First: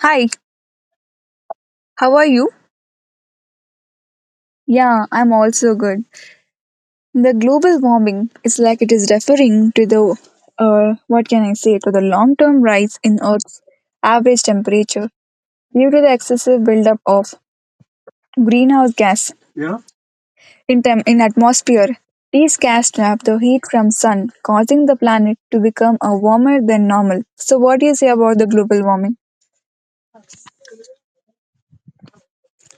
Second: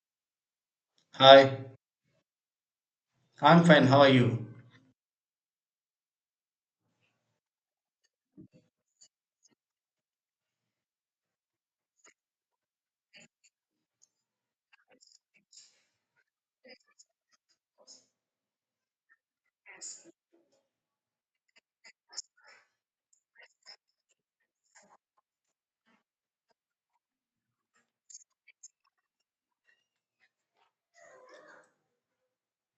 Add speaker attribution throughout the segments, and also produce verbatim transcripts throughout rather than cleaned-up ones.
Speaker 1: Hi,
Speaker 2: Hi,
Speaker 1: how are you?
Speaker 2: I'm fine. How are you?
Speaker 1: Yeah, I'm also good. The global warming is like it is referring to the, uh, what can I say, to the long term rise in Earth's average temperature due to the excessive buildup of greenhouse gas in, tem- in atmosphere. These gas trap the heat from sun, causing the planet to become a warmer than normal. So, what do you say about the global warming?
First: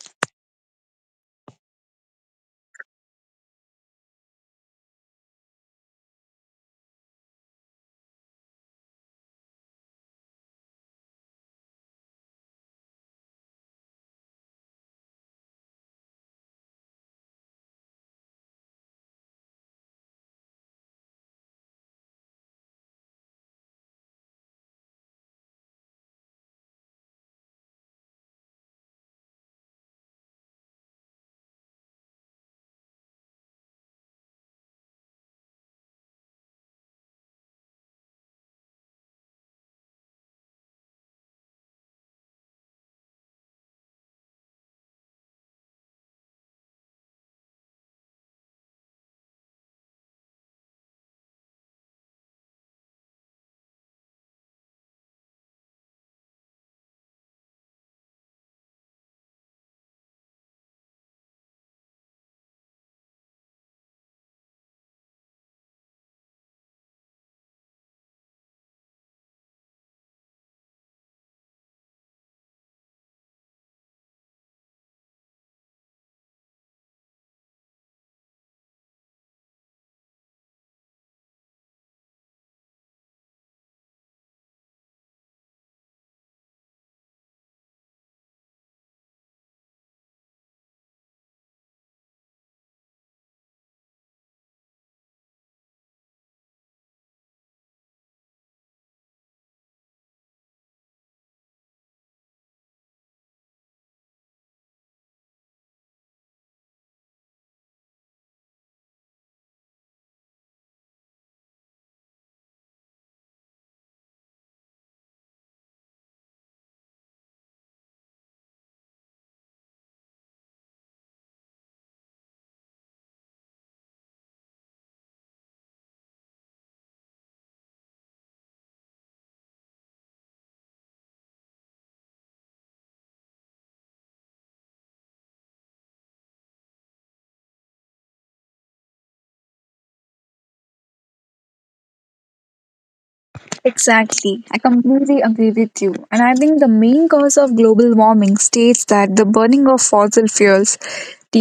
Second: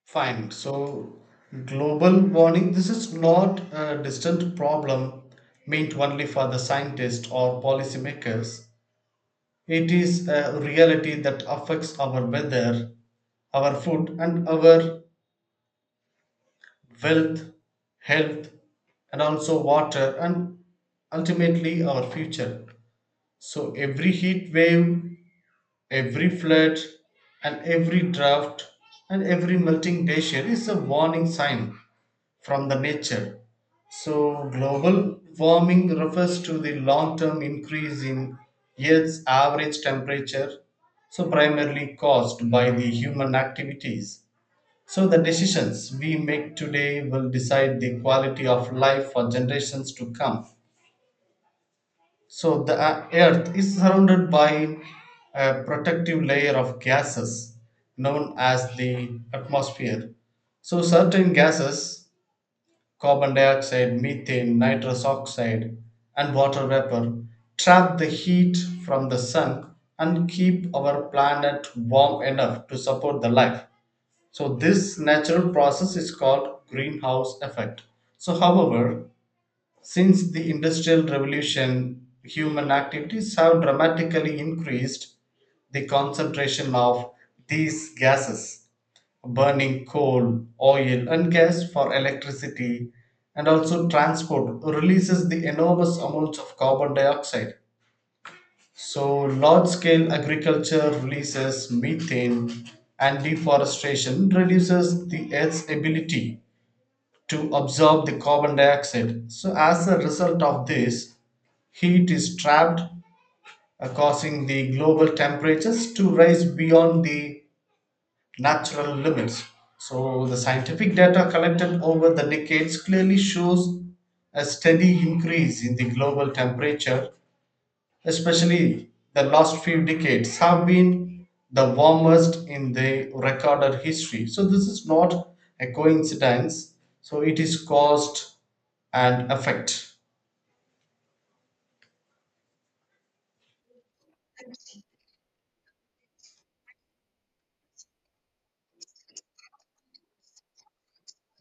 Speaker 2: Fine. So, global warming, this is not a distant problem meant only for the scientists or policymakers. It is a reality that affects our weather, our food, and our wealth, health, and also water, and ultimately our future. So, every heat wave. Every flood and every drought and every melting glacier is a warning sign from the nature. So, global warming refers to the long term increase in Earth's average temperature, so primarily caused by the human activities. So, the decisions we make today will decide the quality of life for generations to come. So the uh, Earth is surrounded by a protective layer of gases known as the atmosphere. So certain gases, carbon dioxide, methane, nitrous oxide, and water vapor, trap the heat from the sun and keep our planet warm enough to support the life. So this natural process is called greenhouse effect. So however, since the Industrial Revolution, human activities have dramatically increased the concentration of these gases, burning coal, oil, and gas for electricity, and also transport releases the enormous amounts of carbon dioxide. So, large scale agriculture releases methane, and deforestation reduces the Earth's ability to absorb the carbon dioxide. So, as a result of this, heat is trapped, uh, causing the global temperatures to rise beyond the natural limits. So, the scientific data collected over the decades clearly shows a steady increase in the global temperature, especially the last few decades have been the warmest in the recorded history. So, this is not a coincidence. So, it is caused and effect.
Speaker 1: Exactly. I completely agree with you. And I think the main cause of global warming states that the burning of fossil fuels,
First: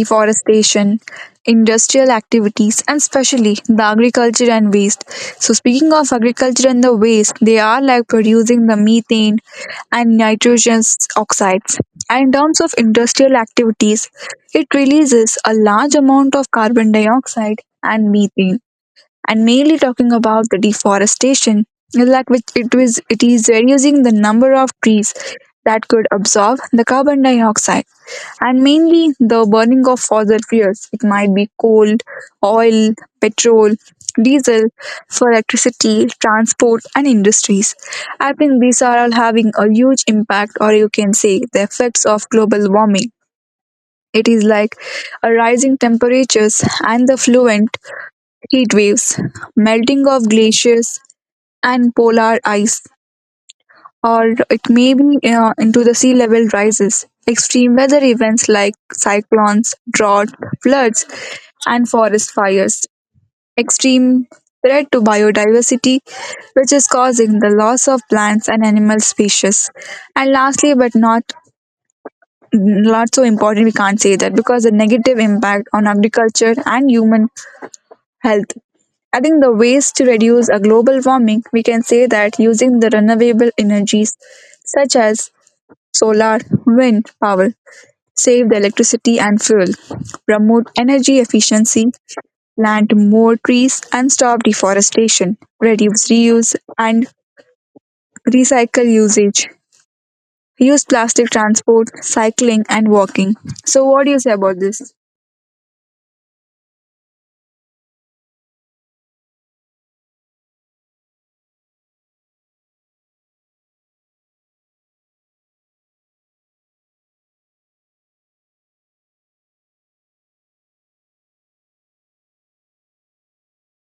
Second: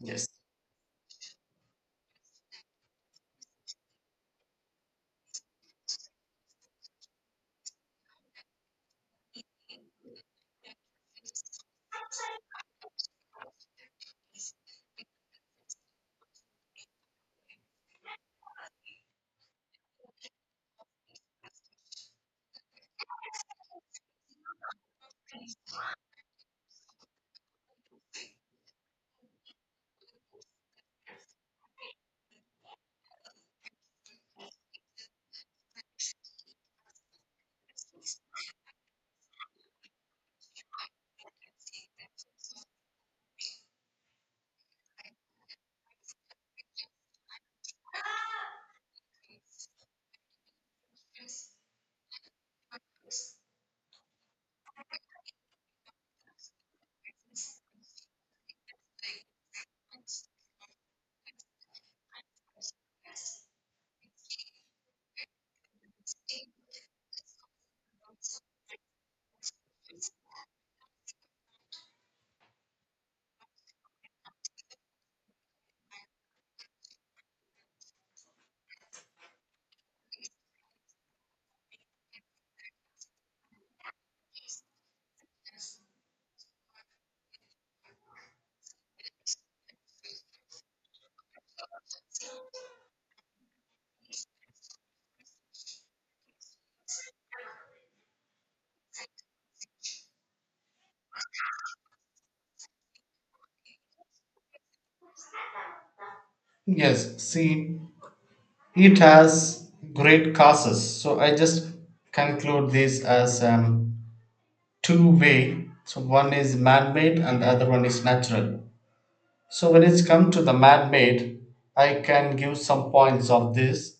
Speaker 2: Yes.
Speaker 1: industrial activities, and especially the agriculture and waste. So, speaking of agriculture and the waste, they are like producing the methane and nitrogen oxides. And in terms of industrial activities, it releases a large amount of carbon dioxide and methane, and mainly talking about the deforestation, like which it was it is reducing the number of trees that could absorb the carbon dioxide, and mainly the burning of fossil fuels. It might be coal, oil, petrol, diesel for electricity, transport, and industries. I think these are all having a huge impact, or you can say the effects of global warming. It is like a rising temperatures and the fluent heat waves, melting of glaciers and polar ice, or it may be, uh, into the sea level rises. Extreme weather events like cyclones, drought, floods, and forest fires. Extreme threat to biodiversity, which is causing the loss of plants and animal species. And lastly, but not not so important, we can't say that, because the negative impact on agriculture and human health. Adding the ways to reduce a global warming, we can say that using the renewable energies such as solar, wind power, save the electricity and fuel, promote energy efficiency, plant more trees and stop deforestation, reduce reuse and recycle usage, use plastic transport, cycling and walking. So what do you say about this?
Speaker 2: Yes, see, it has great causes, so I just conclude this as um, two way. So one is man-made and the other one is natural. So when it's come to the man-made, I can give some points of this.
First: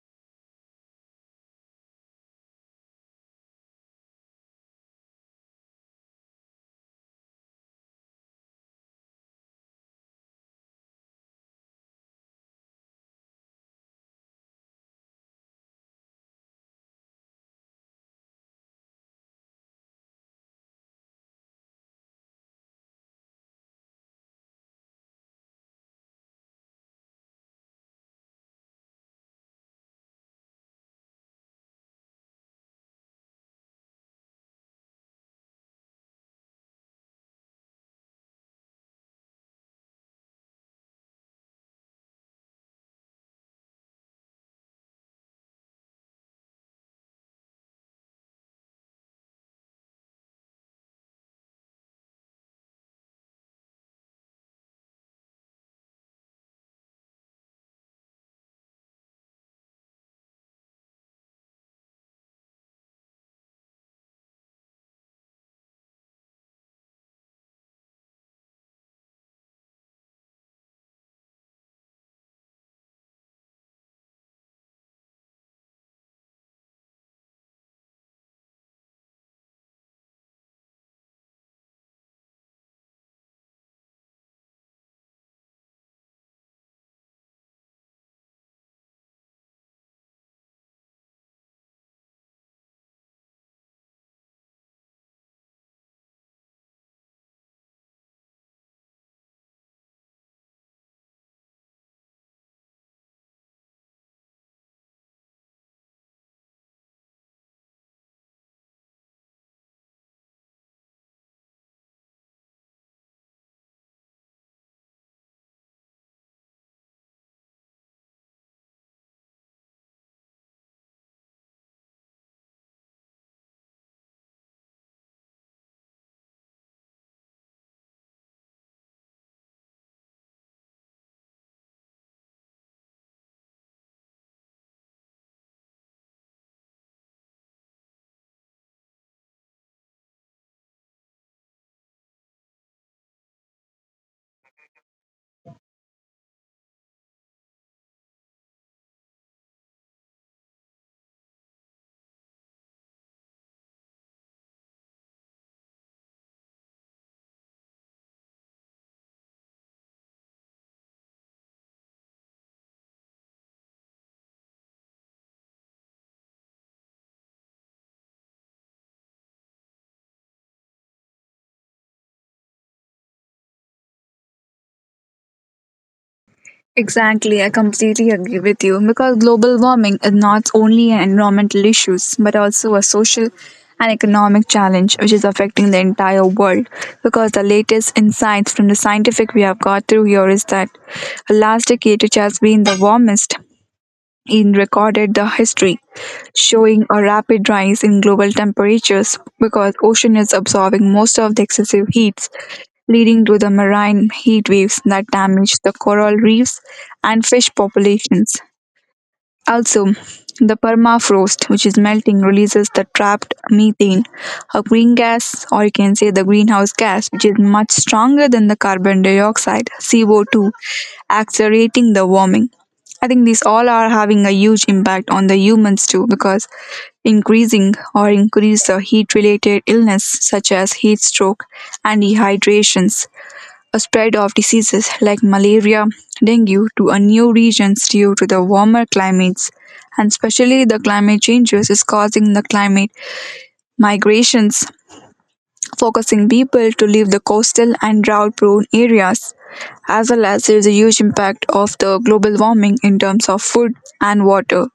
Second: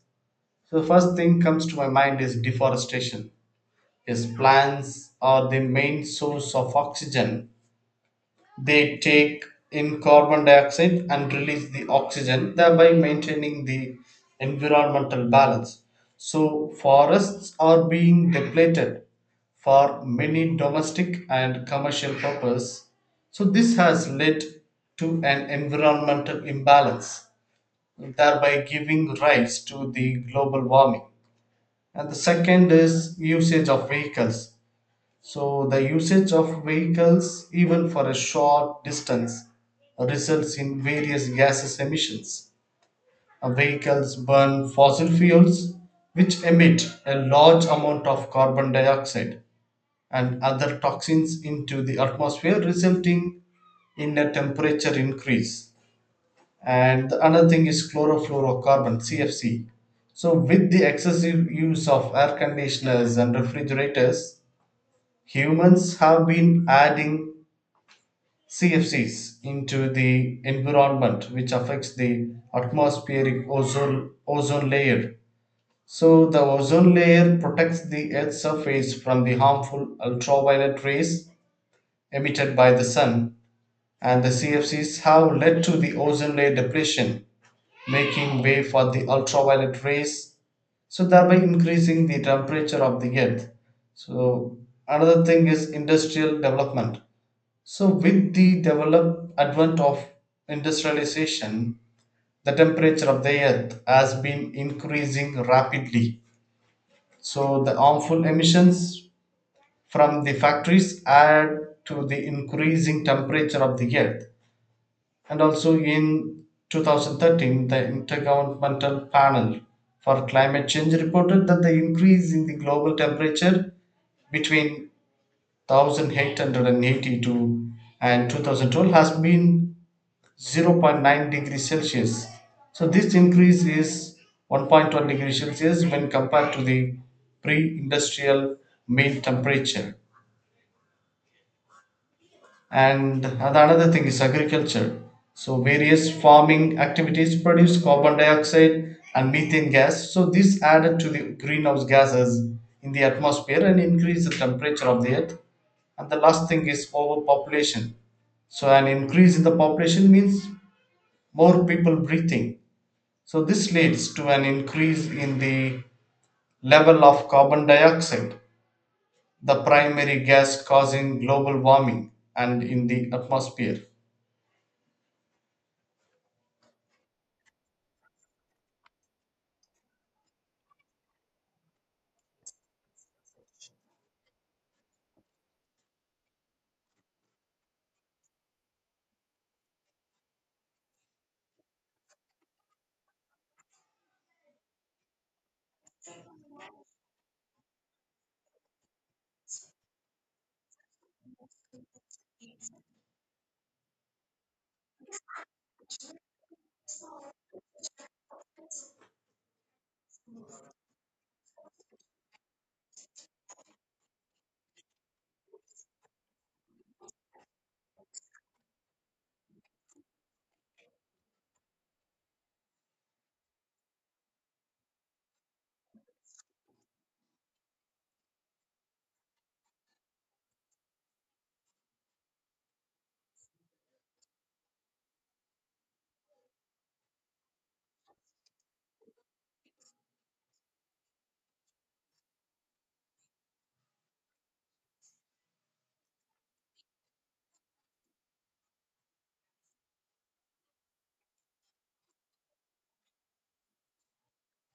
Speaker 2: So the first thing comes to my mind is deforestation. Yes, plants are the main source of oxygen. They take in carbon dioxide and release the oxygen, thereby maintaining the environmental balance. So, forests are being depleted for many domestic and commercial purposes. So, this has led to an environmental imbalance, thereby giving rise to the global warming. And the second is usage of vehicles. So the usage of vehicles, even for a short distance, results in various gases emissions. Uh, Vehicles burn fossil fuels, which emit a large amount of carbon dioxide and other toxins into the atmosphere, resulting in a temperature increase. And the another thing is chlorofluorocarbon, C F C. So, with the excessive use of air conditioners and refrigerators, humans have been adding C F Cs into the environment, which affects the atmospheric ozone, ozone layer. So, the ozone layer protects the Earth's surface from the harmful ultraviolet rays emitted by the sun, and the C F Cs have led to the ozone layer depletion, making way for the ultraviolet rays, so thereby increasing the temperature of the Earth. So, another thing is industrial development. So, with the develop advent of industrialization, the temperature of the earth has been increasing rapidly. So, the harmful emissions from the factories add to the increasing temperature of the earth. And also in twenty thirteen, the Intergovernmental Panel for Climate Change reported that the increase in the global temperature between one thousand eight hundred eighty two and two thousand twelve has been zero point zero point nine degrees Celsius. So this increase is one point one degrees Celsius when compared to the pre-industrial mean temperature. And another thing is agriculture. So various farming activities produce carbon dioxide and methane gas. So this added to the greenhouse gases in the atmosphere and increase the temperature of the earth. And the last thing is overpopulation. So an increase in the population means more people breathing. So, this leads to an increase in the level of carbon dioxide, the primary gas causing global warming, and in the atmosphere.
Speaker 1: Exactly, I completely agree with you, because global warming is not only an environmental issue but also a social and economic challenge which is affecting the entire world. Because the latest insights from the scientific we have got through here is that the last decade, which has been the warmest, in recorded the history, showing a rapid rise in global temperatures, because ocean is absorbing most of the excessive heats, leading to the marine heat waves that damage the coral reefs and fish populations. Also, the permafrost, which is melting, releases the trapped methane, a green gas, or you can say the greenhouse gas, which is much stronger than the carbon dioxide, C O two, accelerating the warming. I think these all are having a huge impact on the humans too, because increasing or increase the heat related illness such as heat stroke and dehydrations, a spread of diseases like malaria, dengue to a new regions due to the warmer climates, and especially the climate changes is causing the climate migrations, focusing people to leave the coastal and drought prone areas. As well as there is a huge impact of the global warming in terms of food and water,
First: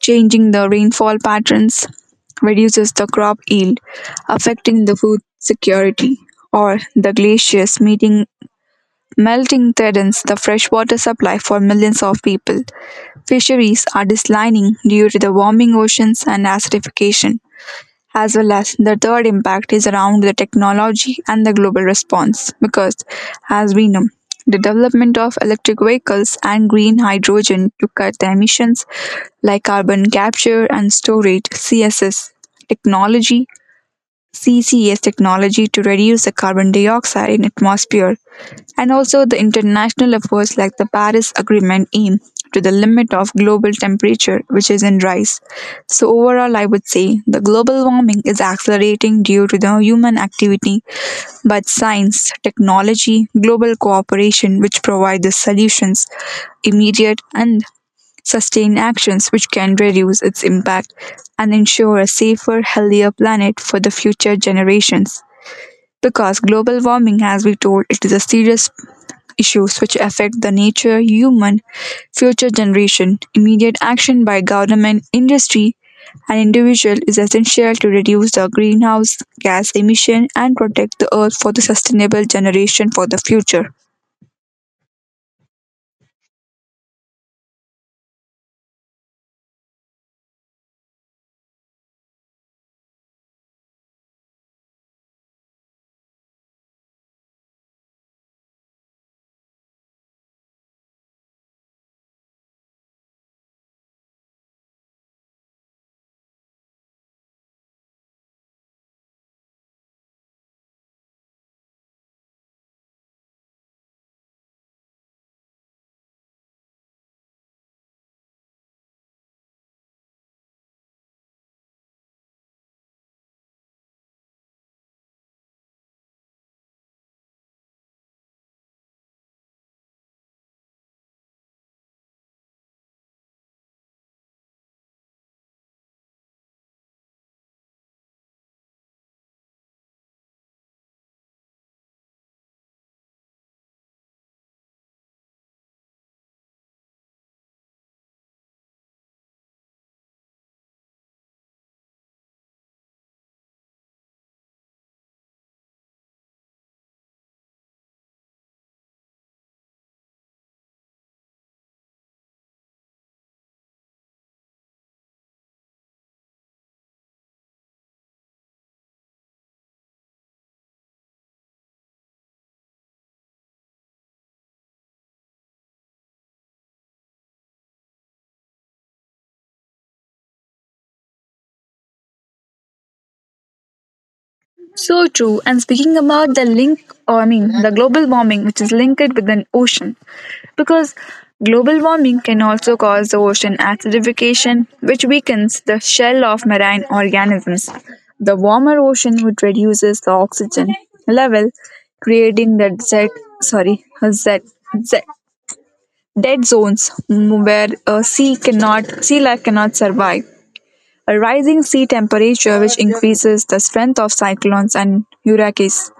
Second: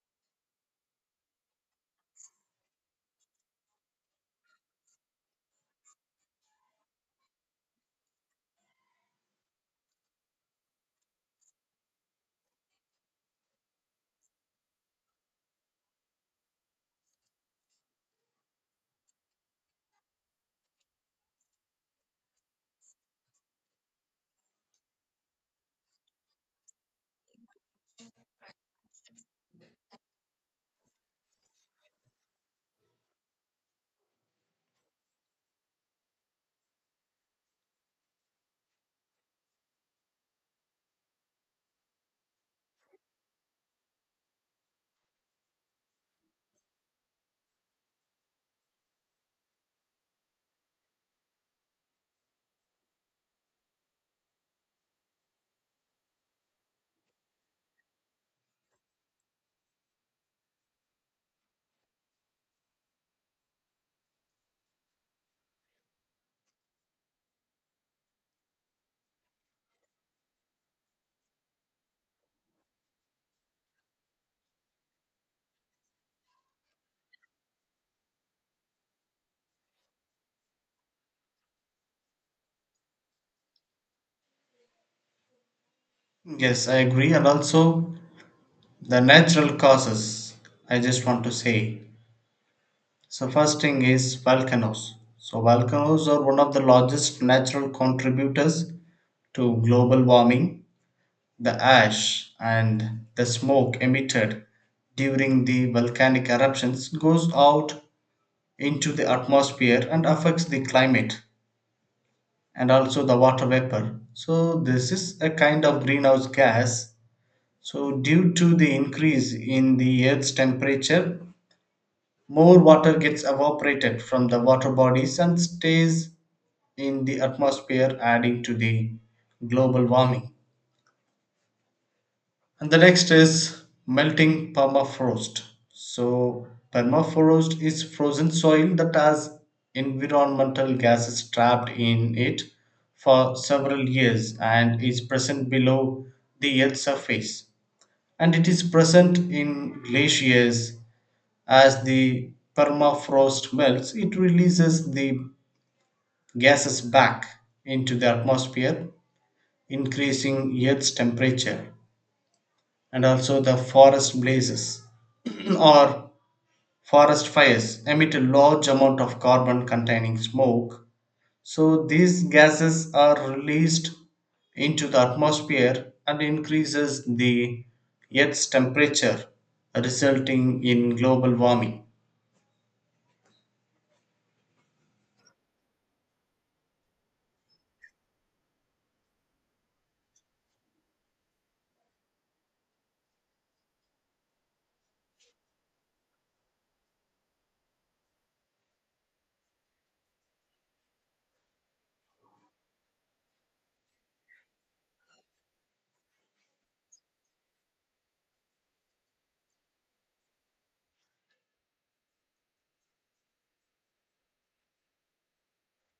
Speaker 1: changing the rainfall patterns, reduces the crop yield, affecting the food security, or the glaciers meeting melting threatens the freshwater supply for millions of people. Fisheries are declining due to the warming oceans and acidification. As well as the third impact is around the technology and the global response because, as we know, the development of electric vehicles and green hydrogen to cut the emissions, like carbon capture and storage, C S S, technology, C C S technology to reduce the carbon dioxide in atmosphere, and also the international efforts like the Paris Agreement aim to the limit of global temperature which is in rise. So overall I would say the global warming is accelerating due to the human activity, but science, technology, global cooperation which provide the solutions immediate and sustain actions which can reduce its impact and ensure a safer, healthier planet for the future generations. Because global warming, as we told, it is a serious issues which affect the nature, human, future generation. Immediate action by government, industry, and individual is essential to reduce the greenhouse gas emission and protect the earth for the sustainable generation for the future.
Speaker 2: Yes, I agree. And also the natural causes, I just want to say. So, first thing is volcanoes. So, volcanoes are one of the largest natural contributors to global warming. The ash and the smoke emitted during the volcanic eruptions goes out into the atmosphere and affects the climate, and also the water vapor. So, this is a kind of greenhouse gas. So, due to the increase in the Earth's temperature, more water gets evaporated from the water bodies and stays in the atmosphere, adding to the global warming. And the next is melting permafrost. So, permafrost is frozen soil that has environmental gases trapped in it for several years and is present below the Earth's surface. And it is present in glaciers. As the permafrost melts, it releases the gases back into the atmosphere, increasing Earth's temperature. And also the forest blazes or forest fires emit a large amount of carbon containing smoke. So these gases are released into the atmosphere and increases the Earth's temperature, resulting in global warming.
Speaker 1: So true. And speaking about the link, or I mean, the global warming, which is linked with an ocean, because global warming can also cause the ocean acidification, which weakens the shell of marine organisms. The warmer ocean, which reduces the oxygen level, creating the Z, sorry, Z, Z, dead zones, mm, where uh, sea cannot, sea life cannot survive a rising sea temperature which increases the strength of cyclones and hurricanes.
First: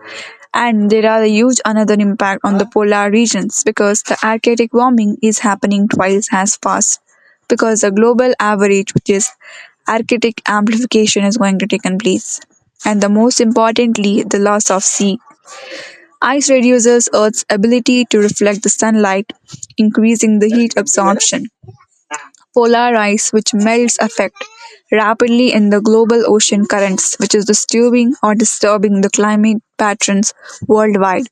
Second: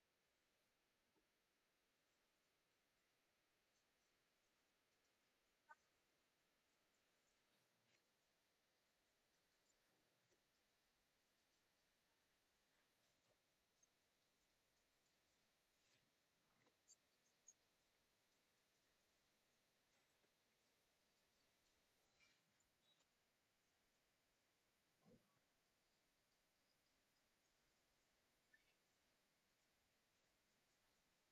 Speaker 1: And there are a huge another impact on the polar regions, because the Arctic warming is happening twice as fast because the global average, which is Arctic amplification, is going to take place. And the most importantly, the loss of sea. Ice reduces Earth's ability to reflect the sunlight, increasing the heat absorption, polar ice which melts affect rapidly in the global ocean currents which is disturbing or disturbing the climate patterns worldwide,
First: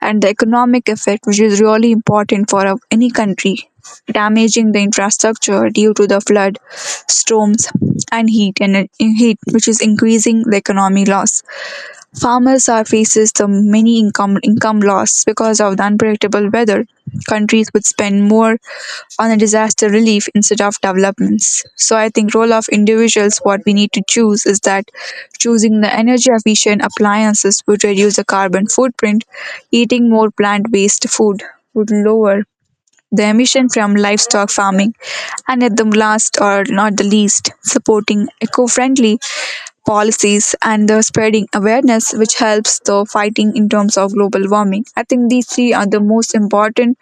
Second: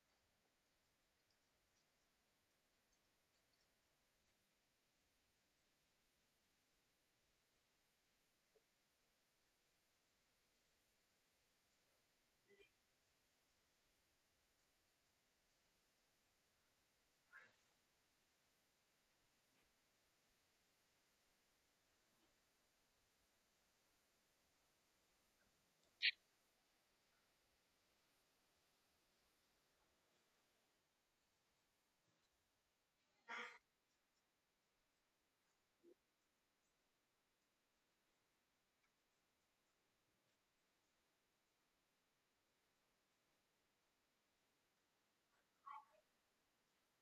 Speaker 1: and the economic effect which is really important for a- any country, damaging the infrastructure due to the flood, storms, and heat and, uh, heat which is increasing the economy loss. Farmers are faces the many income income loss because of the unpredictable weather. Countries would spend more on a disaster relief instead of developments. So I think role of individuals what we need to choose is that choosing the energy efficient appliances would reduce the carbon footprint, eating more plant based food would lower the emission from livestock farming, and at the last or not the least, supporting eco-friendly policies and the spreading awareness which helps the fighting in terms of global warming. I think these three are the most important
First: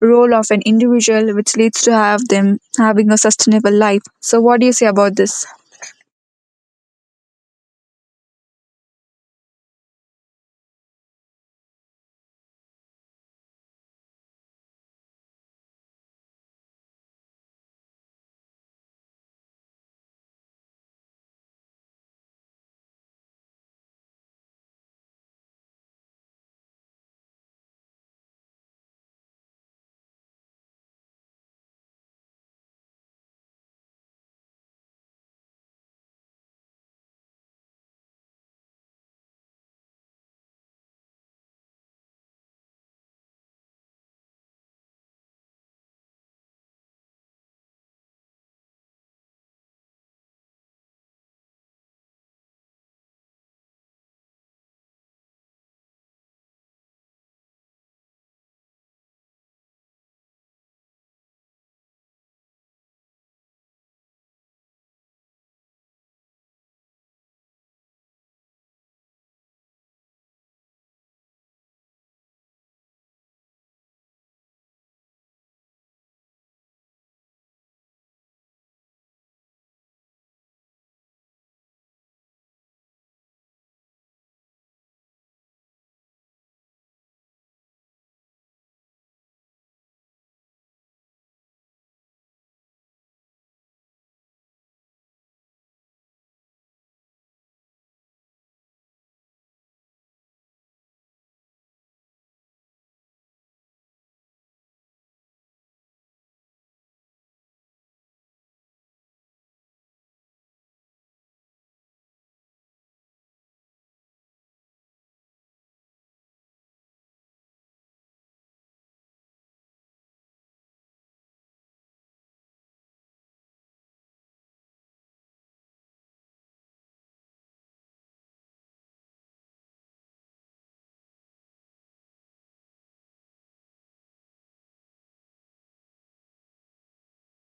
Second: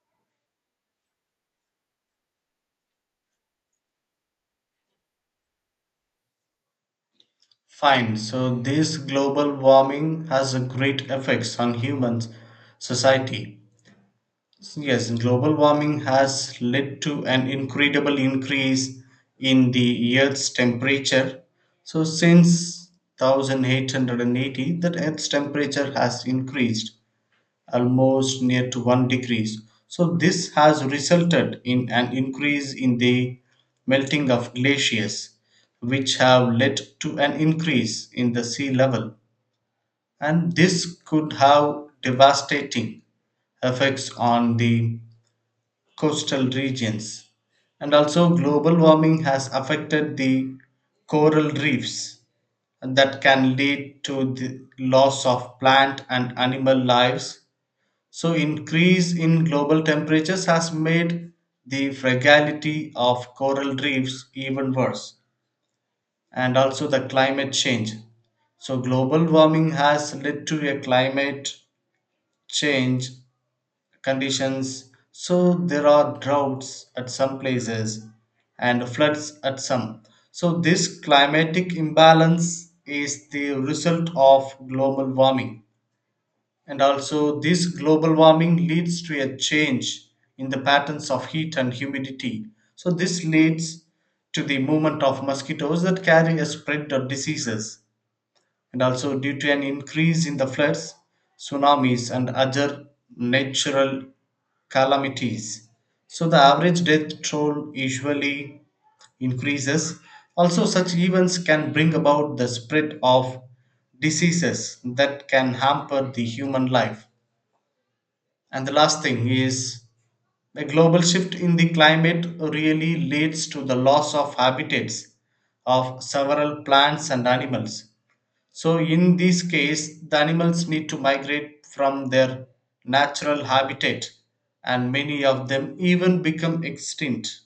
Speaker 1: role of an individual which leads to have them having a sustainable life. So what do you say about this?
Speaker 2: Fine, so this global warming has a great effects on humans, society. Yes, global warming has led to an incredible increase in the Earth's temperature. So, since eighteen eighty, the Earth's temperature has increased almost near to one degree. So, this has resulted in an increase in the melting of glaciers, which have led to an increase in the sea level. And this could have devastating effects on the coastal regions. And also, global warming has affected the coral reefs, and that can lead to the loss of plant and animal lives. So, increase in global temperatures has made the fragility of coral reefs even worse, and also the climate change. So, global warming has led to a climate change conditions. So there are droughts at some places and floods at some. So this climatic imbalance is the result of global warming, and also this global warming leads to a change in the patterns of heat and humidity. So this leads to the movement of mosquitoes that carry a spread of diseases, and also due to an increase in the floods, tsunamis and other natural calamities. So the average death toll usually increases. Also, such events can bring about the spread of diseases that can hamper the human life. And the last thing is the global shift in the climate really leads to the loss of habitats of several plants and animals. So in this case, the animals need to migrate from their natural habitat and many of them even become extinct.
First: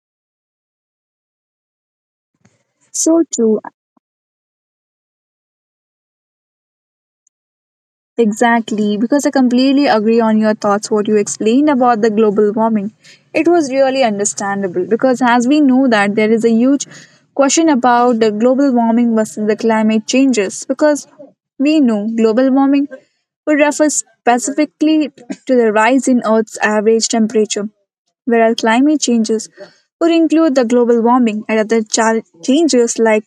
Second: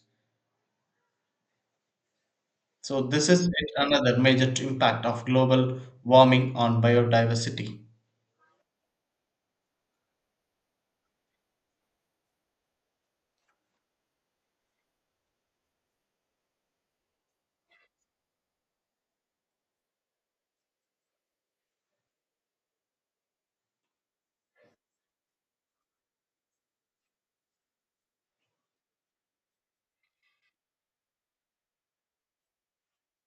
Speaker 2: So
Speaker 1: So
Speaker 2: this is
Speaker 1: true.
Speaker 2: yet another major impact of global warming on biodiversity.
Speaker 1: Exactly, because I completely agree on your thoughts what you explained about the global warming. It was really understandable, because as we know that there is a huge question about the global warming versus the climate changes, because we know global warming would refer specifically to the rise in Earth's average temperature, whereas climate changes would include the global warming and other cha- changes like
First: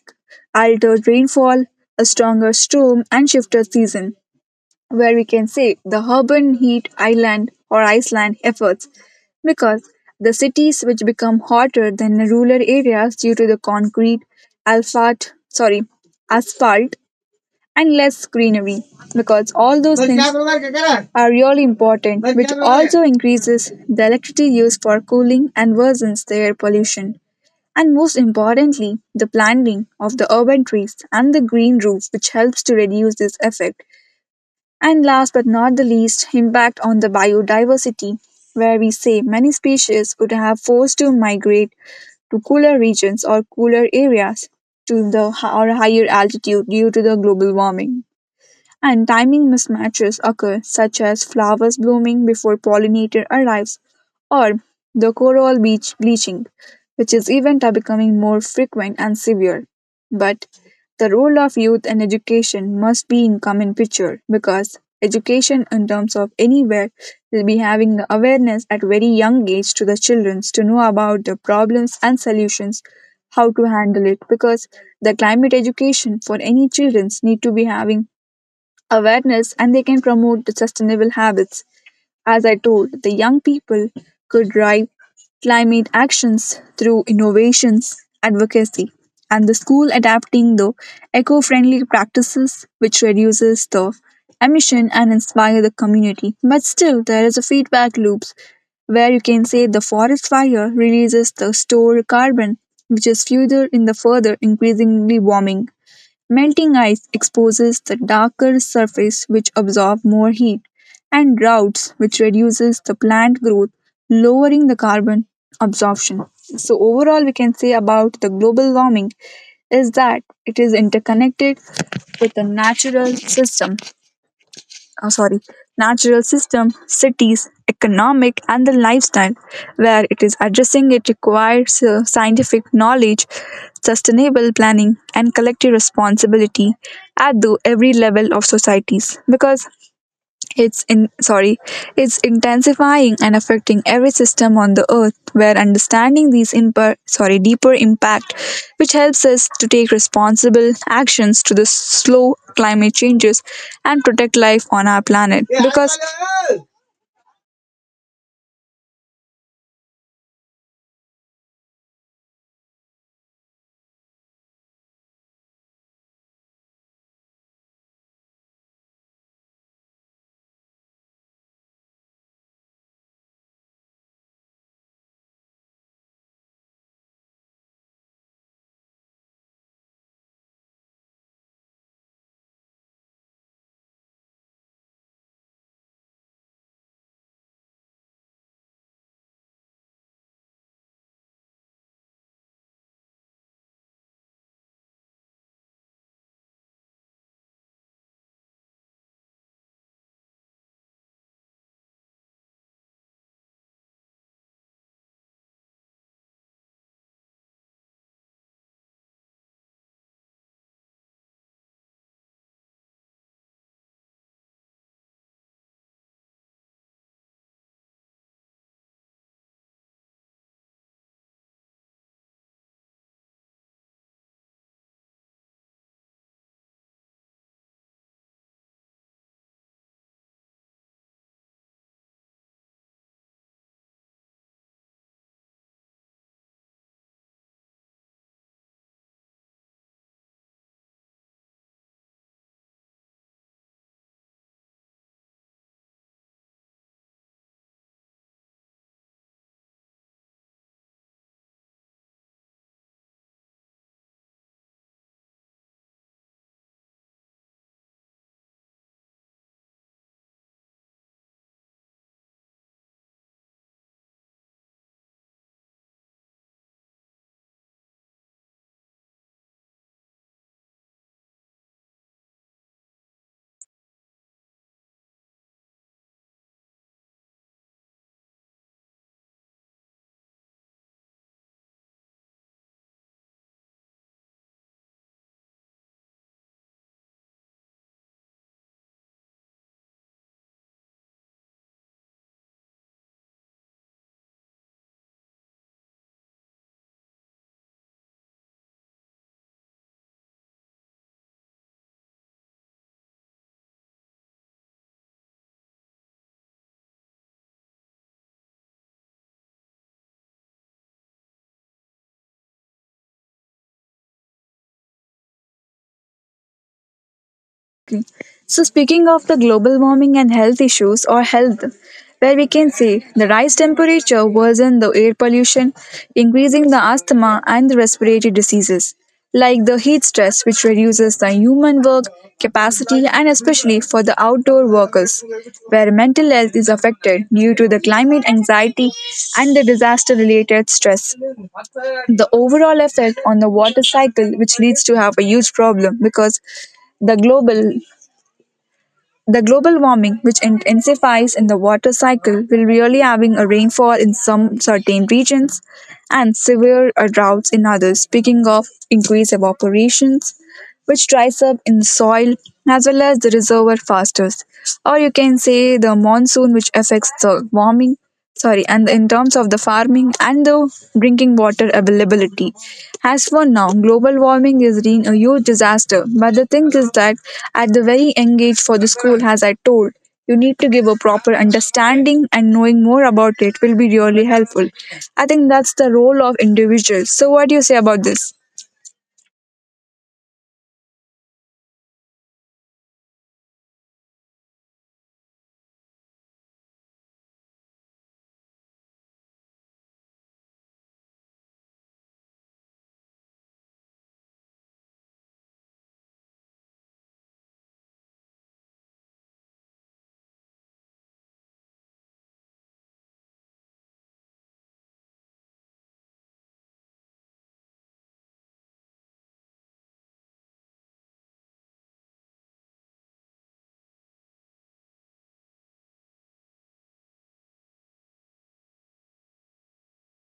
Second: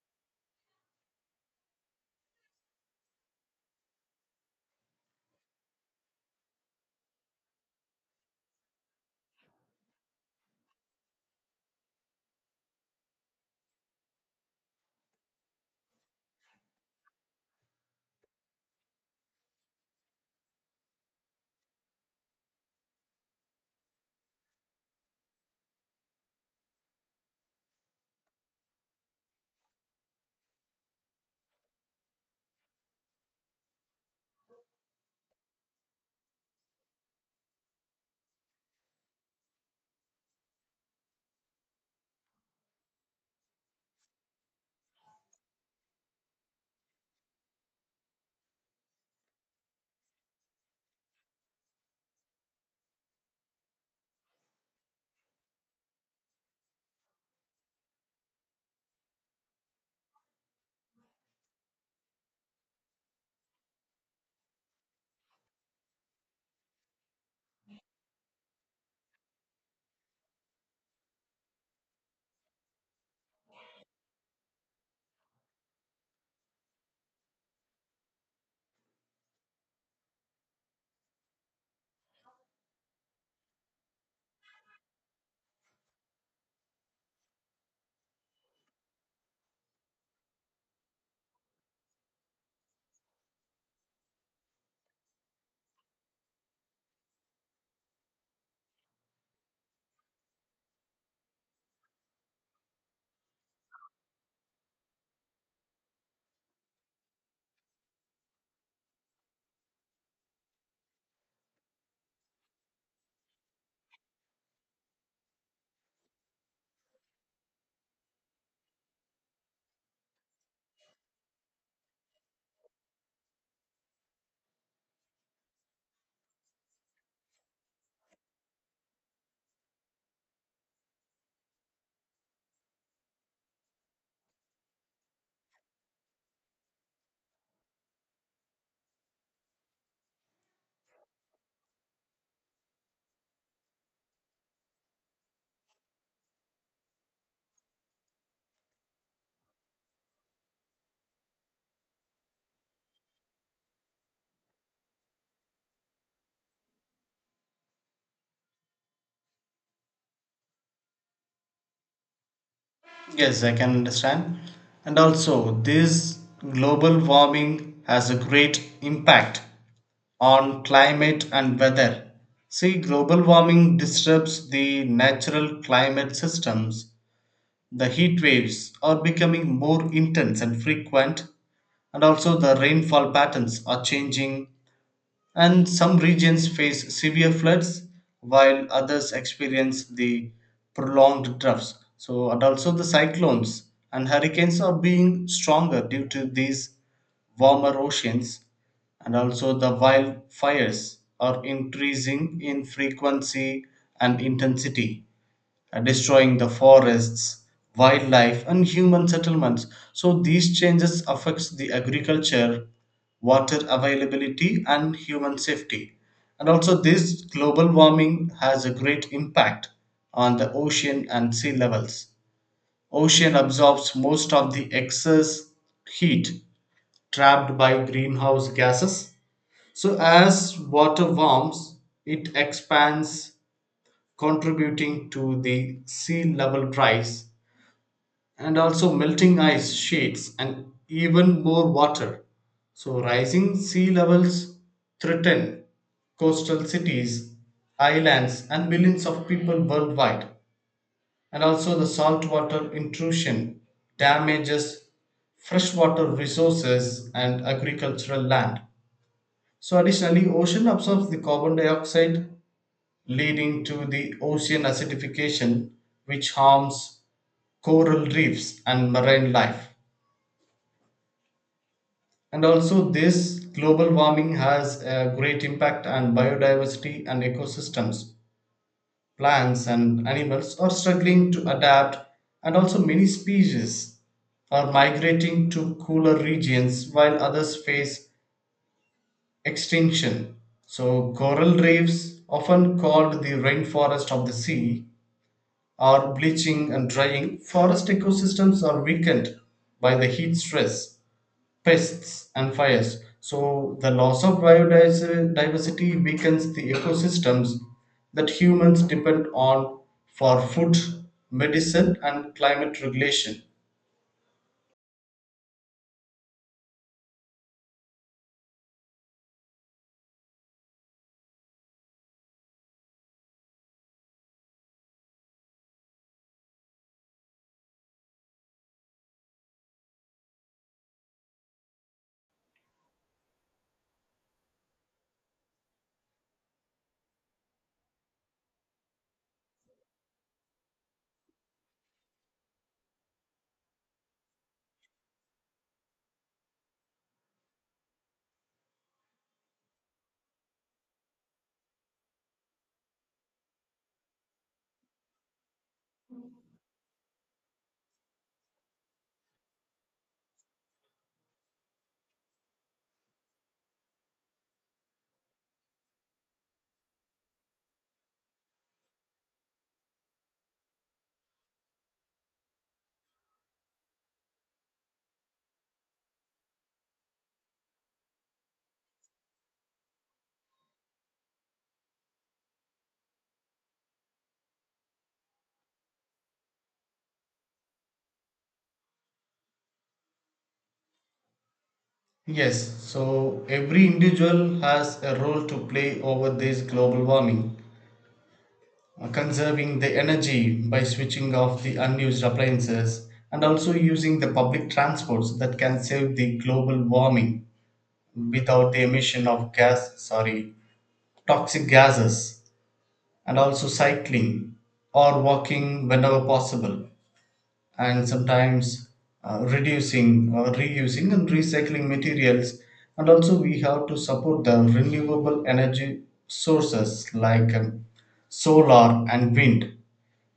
Speaker 1: altered rainfall, a stronger storm, and shifted season, where we can say the urban heat island or Iceland efforts, because the cities which become hotter than the rural areas due to the concrete, alphalt, sorry, asphalt and less greenery, because all those things are really important, which also increases the electricity used for cooling and worsens the air pollution, and most importantly the planting of the urban trees and the green roof which helps to reduce this effect, and last but not the least, impact on the biodiversity, where we say many species would have forced to migrate to cooler regions or cooler areas to the or higher altitude due to the global warming, and timing mismatches occur, such as flowers blooming before pollinator arrives, or the coral beach bleaching, which is event are becoming more frequent and severe. But the role of youth and education must be in common picture, because education in terms of anywhere will be having the awareness at very young age to the children to know about the problems and solutions how to handle it, because the climate education for any children need to be having awareness and they can promote the sustainable habits. As I told, the young people could drive climate actions through innovations, advocacy, and the school adapting the eco-friendly practices which reduces the emission and inspire the community. But still, there is a feedback loops where you can say the forest fire releases the stored carbon, which is further in the further increasingly warming. Melting ice exposes the darker surface which absorbs more heat, and droughts which reduces the plant growth, lowering the carbon absorption. So overall we can say about the global warming is that it is interconnected with the natural system, oh, sorry, natural system, cities, economic, and the lifestyle. Where it is addressing it requires uh, scientific knowledge, sustainable planning, and collective responsibility at the every level of societies. Because it's in sorry, it's intensifying and affecting every system on the earth. Where understanding these imper, sorry, deeper impact, which helps us to take responsible actions to the slow climate changes and protect life on our planet. Because
Speaker 2: Yes, I can understand. And also this global warming has a great impact on climate and weather. See, global warming disturbs the natural climate systems. The heat waves are becoming more intense and frequent, and also the rainfall patterns are changing, and some regions face severe floods while others experience the prolonged droughts. So, and also the cyclones and hurricanes are being stronger due to these warmer oceans, and also the wildfires are increasing in frequency and intensity, destroying the forests, wildlife, and human settlements. So these changes affects the agriculture, water availability, and human safety. And also, this global warming has a great impact on the ocean and sea levels. Ocean absorbs most of the excess heat trapped by greenhouse gases. So, as water warms, it expands, contributing to the sea level rise, and also melting ice sheets and even more water. So, rising sea levels threaten coastal cities, islands, and millions of people worldwide. And also, the saltwater intrusion damages freshwater resources and agricultural land. So, additionally, ocean absorbs the carbon dioxide, leading to the ocean acidification, which harms coral reefs and marine life. And also, this global warming has a great impact on biodiversity and ecosystems. Plants and animals are struggling to adapt, and also, many species are migrating to cooler regions while others face extinction. So, coral reefs, often called the rainforest of the sea, are bleaching and drying. Forest ecosystems are weakened by the heat stress, pests, and fires. So the loss of biodiversity weakens the ecosystems that humans depend on for food, medicine, and climate regulation.
Speaker 1: so, speaking of the global warming and health issues or health, where we can see the rise temperature worsen the air pollution, increasing the asthma and the respiratory diseases, like the heat stress, which reduces the human work capacity and especially for the outdoor workers, where mental health is affected due to the climate anxiety and the disaster related stress. The overall effect on the water cycle, which leads to have a huge problem because the global the global warming, which intensifies in the water cycle, will really having a rainfall in some certain regions and severe uh, droughts in others. Speaking of increased evaporations, which dries up in the soil as well as the reservoir fastest. Or you can say the monsoon, which affects the warming, sorry, and in terms of the farming and the drinking water availability. As for now, global warming is being a huge disaster. But the thing is that at the very young age for the school, as I told, you need to give a proper understanding and knowing more about it will be really helpful. I think that's the role of individuals. So, what do you say about this?
Speaker 2: Yes, so every individual has a role to play over this global warming, uh, conserving the energy by switching off the unused appliances and also using the public transports that can save the global warming without the emission of gas, sorry, toxic gases, and also cycling or walking whenever possible, and sometimes uh, reducing or reusing and recycling materials. And also, we have to support the renewable energy sources like um, solar and wind.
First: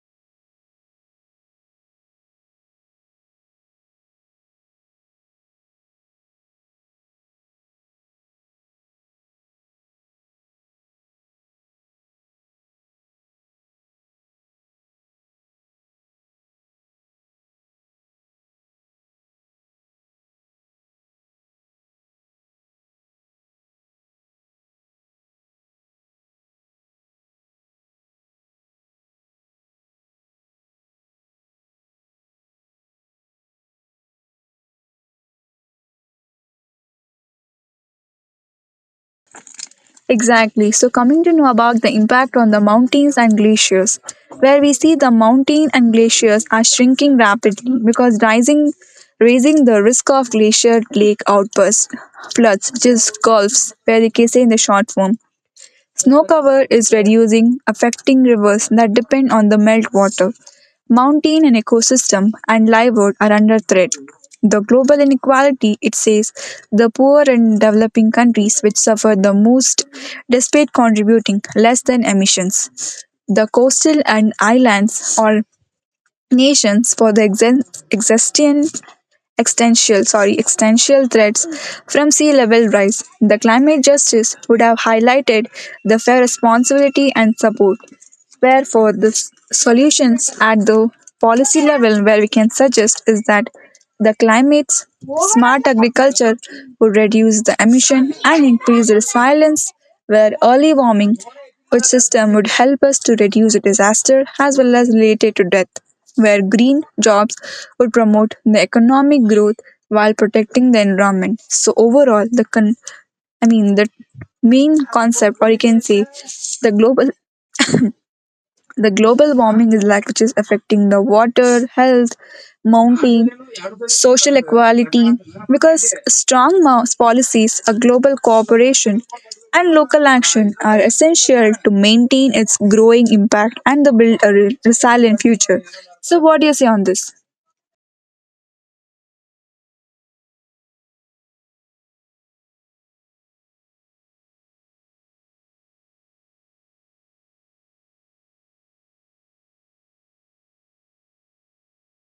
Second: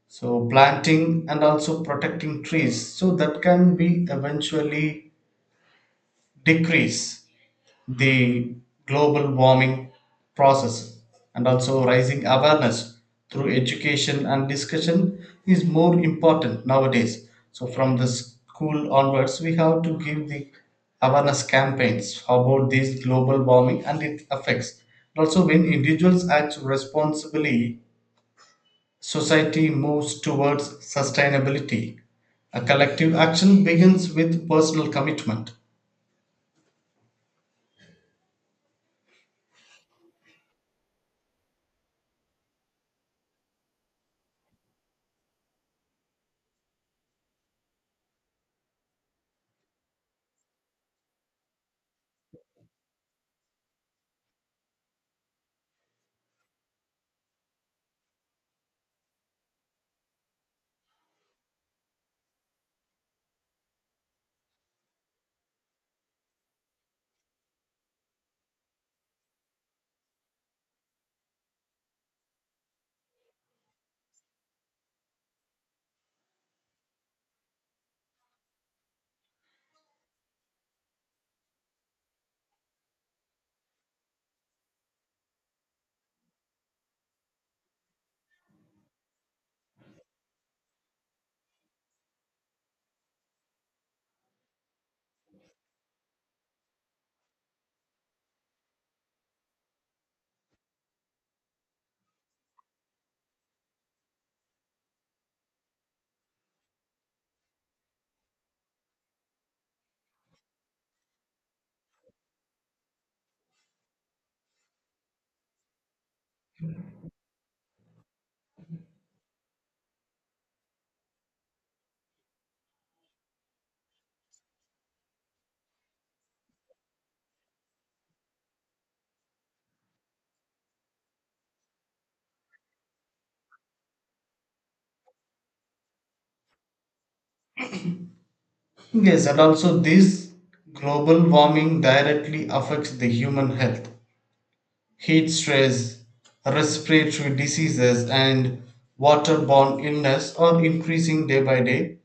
Speaker 2: So, planting and also protecting trees so that can be eventually decrease the global warming process, and also raising awareness through education and discussion is more important nowadays. So from the school onwards we have to give the awareness campaigns about this global warming and its effects. Also, when individuals act responsibly, society moves towards sustainability. A collective action begins with personal commitment.
Speaker 1: Exactly. So, coming to know about the impact on the mountains and glaciers, where we see the mountain and glaciers are shrinking rapidly because rising, raising the risk of glacier lake outbursts, floods, which is gulfs, where they can say in the short form. Snow cover is reducing, affecting rivers that depend on the meltwater. Mountain and ecosystem and livelihood are under threat. The global inequality, it says, the poor and developing countries which suffer the most despite contributing less than emissions. The coastal and islands are nations for the exen- existing existential sorry existential threats from sea level rise, the climate justice would have highlighted the fair responsibility and support. Therefore, the s- solutions at the policy level where we can suggest is that the climate's smart agriculture would reduce the emission and increase the resilience, where early warming, which system would help us to reduce the disaster as well as related to death, where green jobs would promote the economic growth while protecting the environment. So overall, the con- i mean the main concept or you can say the global the global warming is like which is affecting the water, health, mountain, social equality, because strong mo- policies, a global cooperation and local action are essential to maintain its growing impact and the build a re- resilient future. So what do you say on this?
Speaker 2: Yes, and also this global warming directly affects the human health. Heat stress, respiratory diseases, and waterborne illness are increasing day by day.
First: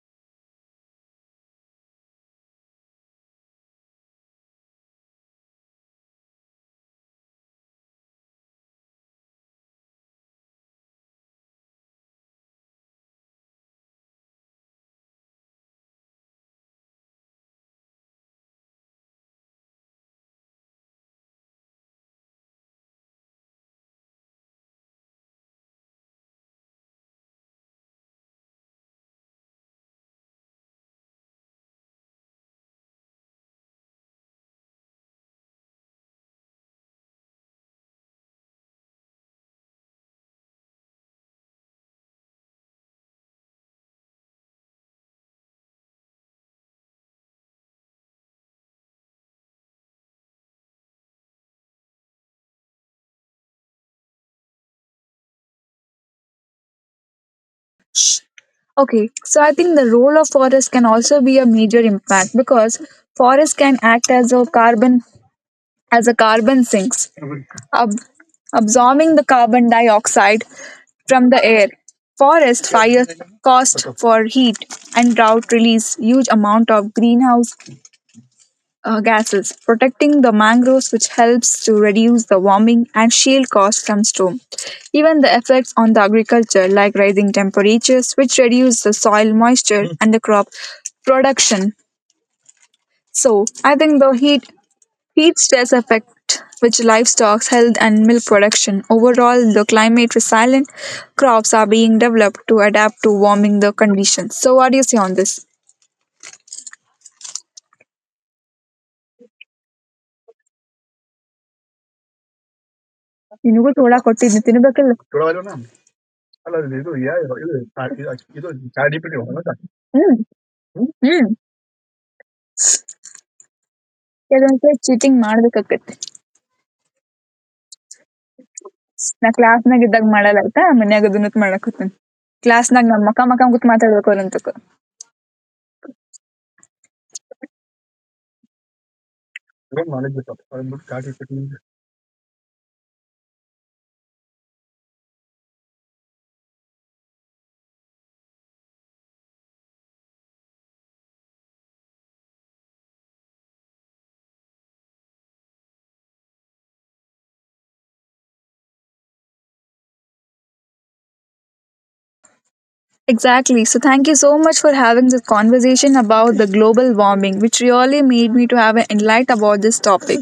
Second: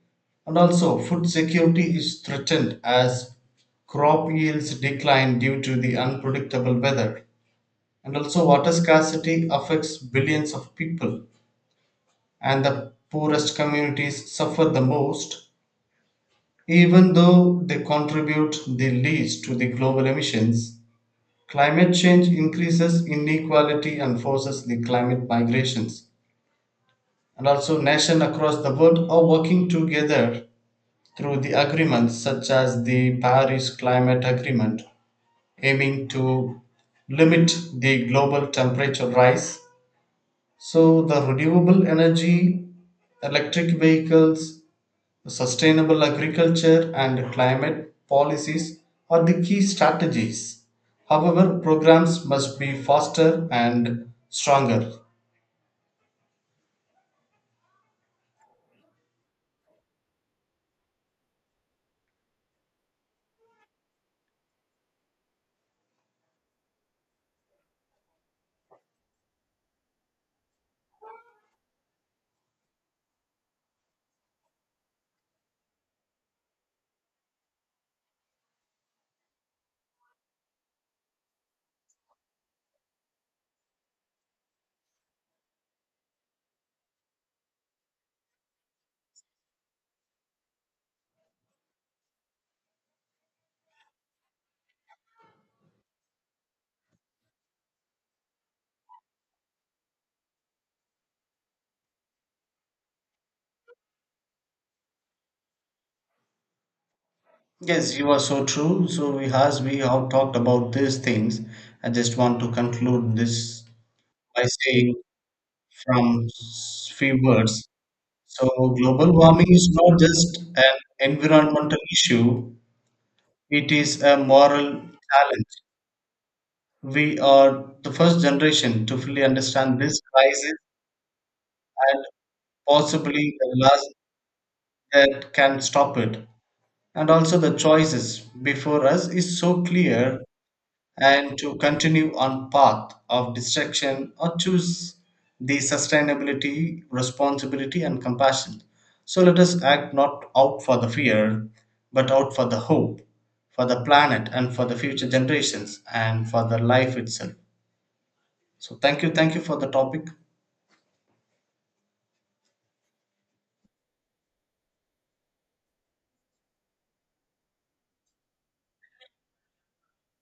Speaker 2: And also, food security is threatened as crop yields decline due to the unpredictable weather. And also, water scarcity affects billions of people, and the poorest communities suffer the most. Even though they contribute the least to the global emissions, climate change increases inequality and forces the climate migrations. And also, nations across the world are working together through the agreements such as the Paris Climate Agreement, aiming to limit the global temperature rise. So, the renewable energy, electric vehicles, sustainable agriculture, and climate policies are the key strategies. However, programs must be faster and stronger.
Speaker 1: Okay, so I think the role of forest can also be a major impact because forest can act as a carbon as a carbon sinks, ab- absorbing the carbon dioxide from the air. Forest fires cost for heat and drought release huge amount of greenhouse uh, gases, protecting the mangroves, which helps to reduce the warming and shield costs from storm. Even the effects on the agriculture, like rising temperatures, which reduce the soil moisture and the crop production. So I think the heat heat stress affect which livestock's health and milk production. Overall, the climate resilient crops are being developed to adapt to warming the conditions. So what do you say on this?
Speaker 2: Yes, you are so true. So we has we have talked about these things. I just want to conclude this
Speaker 1: ನಿನಗೂ ತೋಳ ಕೊಟ್ಟಿದ್ನಿ
Speaker 2: by
Speaker 1: ತಿನ್ಬೇಕಲ್ಲ.
Speaker 2: saying from s- few words. So global warming is not
Speaker 1: hmm.
Speaker 2: just an
Speaker 1: hmm.
Speaker 2: environmental issue; it is a moral
Speaker 1: ಕೆಲವೊಂದ್ಸಲ cheating
Speaker 2: challenge.
Speaker 1: ಮಾಡ್ಬೇಕಾಕತಿ.
Speaker 2: We are the first generation to fully
Speaker 1: ನಾ
Speaker 2: understand
Speaker 1: ಕ್ಲಾಸ್ನಾಗ
Speaker 2: this
Speaker 1: ಇದ್ದಾಗ ಮಾಡಲ್ಲ
Speaker 2: crisis
Speaker 1: ಆಯ್ತಾ ಮನ್ಯಾಗ ಅದನ್ನ ಮಾಡಕತ್ತೀನಿ.
Speaker 2: and
Speaker 1: ಕ್ಲಾಸ್ನಾಗ ನಮ್ಮ ಮಕ್ಕ
Speaker 2: possibly the
Speaker 1: ಮಕ್ಕ ಕೂತ್
Speaker 2: last
Speaker 1: ಮಾತಾಡ್ಬೇಕು ಅಂತಕ.
Speaker 2: that can stop it. And also, the choices before us is so clear, and to continue on path of destruction or choose the sustainability, responsibility, and compassion. So let us act not out for the fear, but out for the hope, for the planet, and for the future generations, and for the life itself. So thank you, thank you for the topic.
Speaker 1: Exactly. So, thank you so much for having this conversation about the global warming, which really made me to have an enlight about this topic.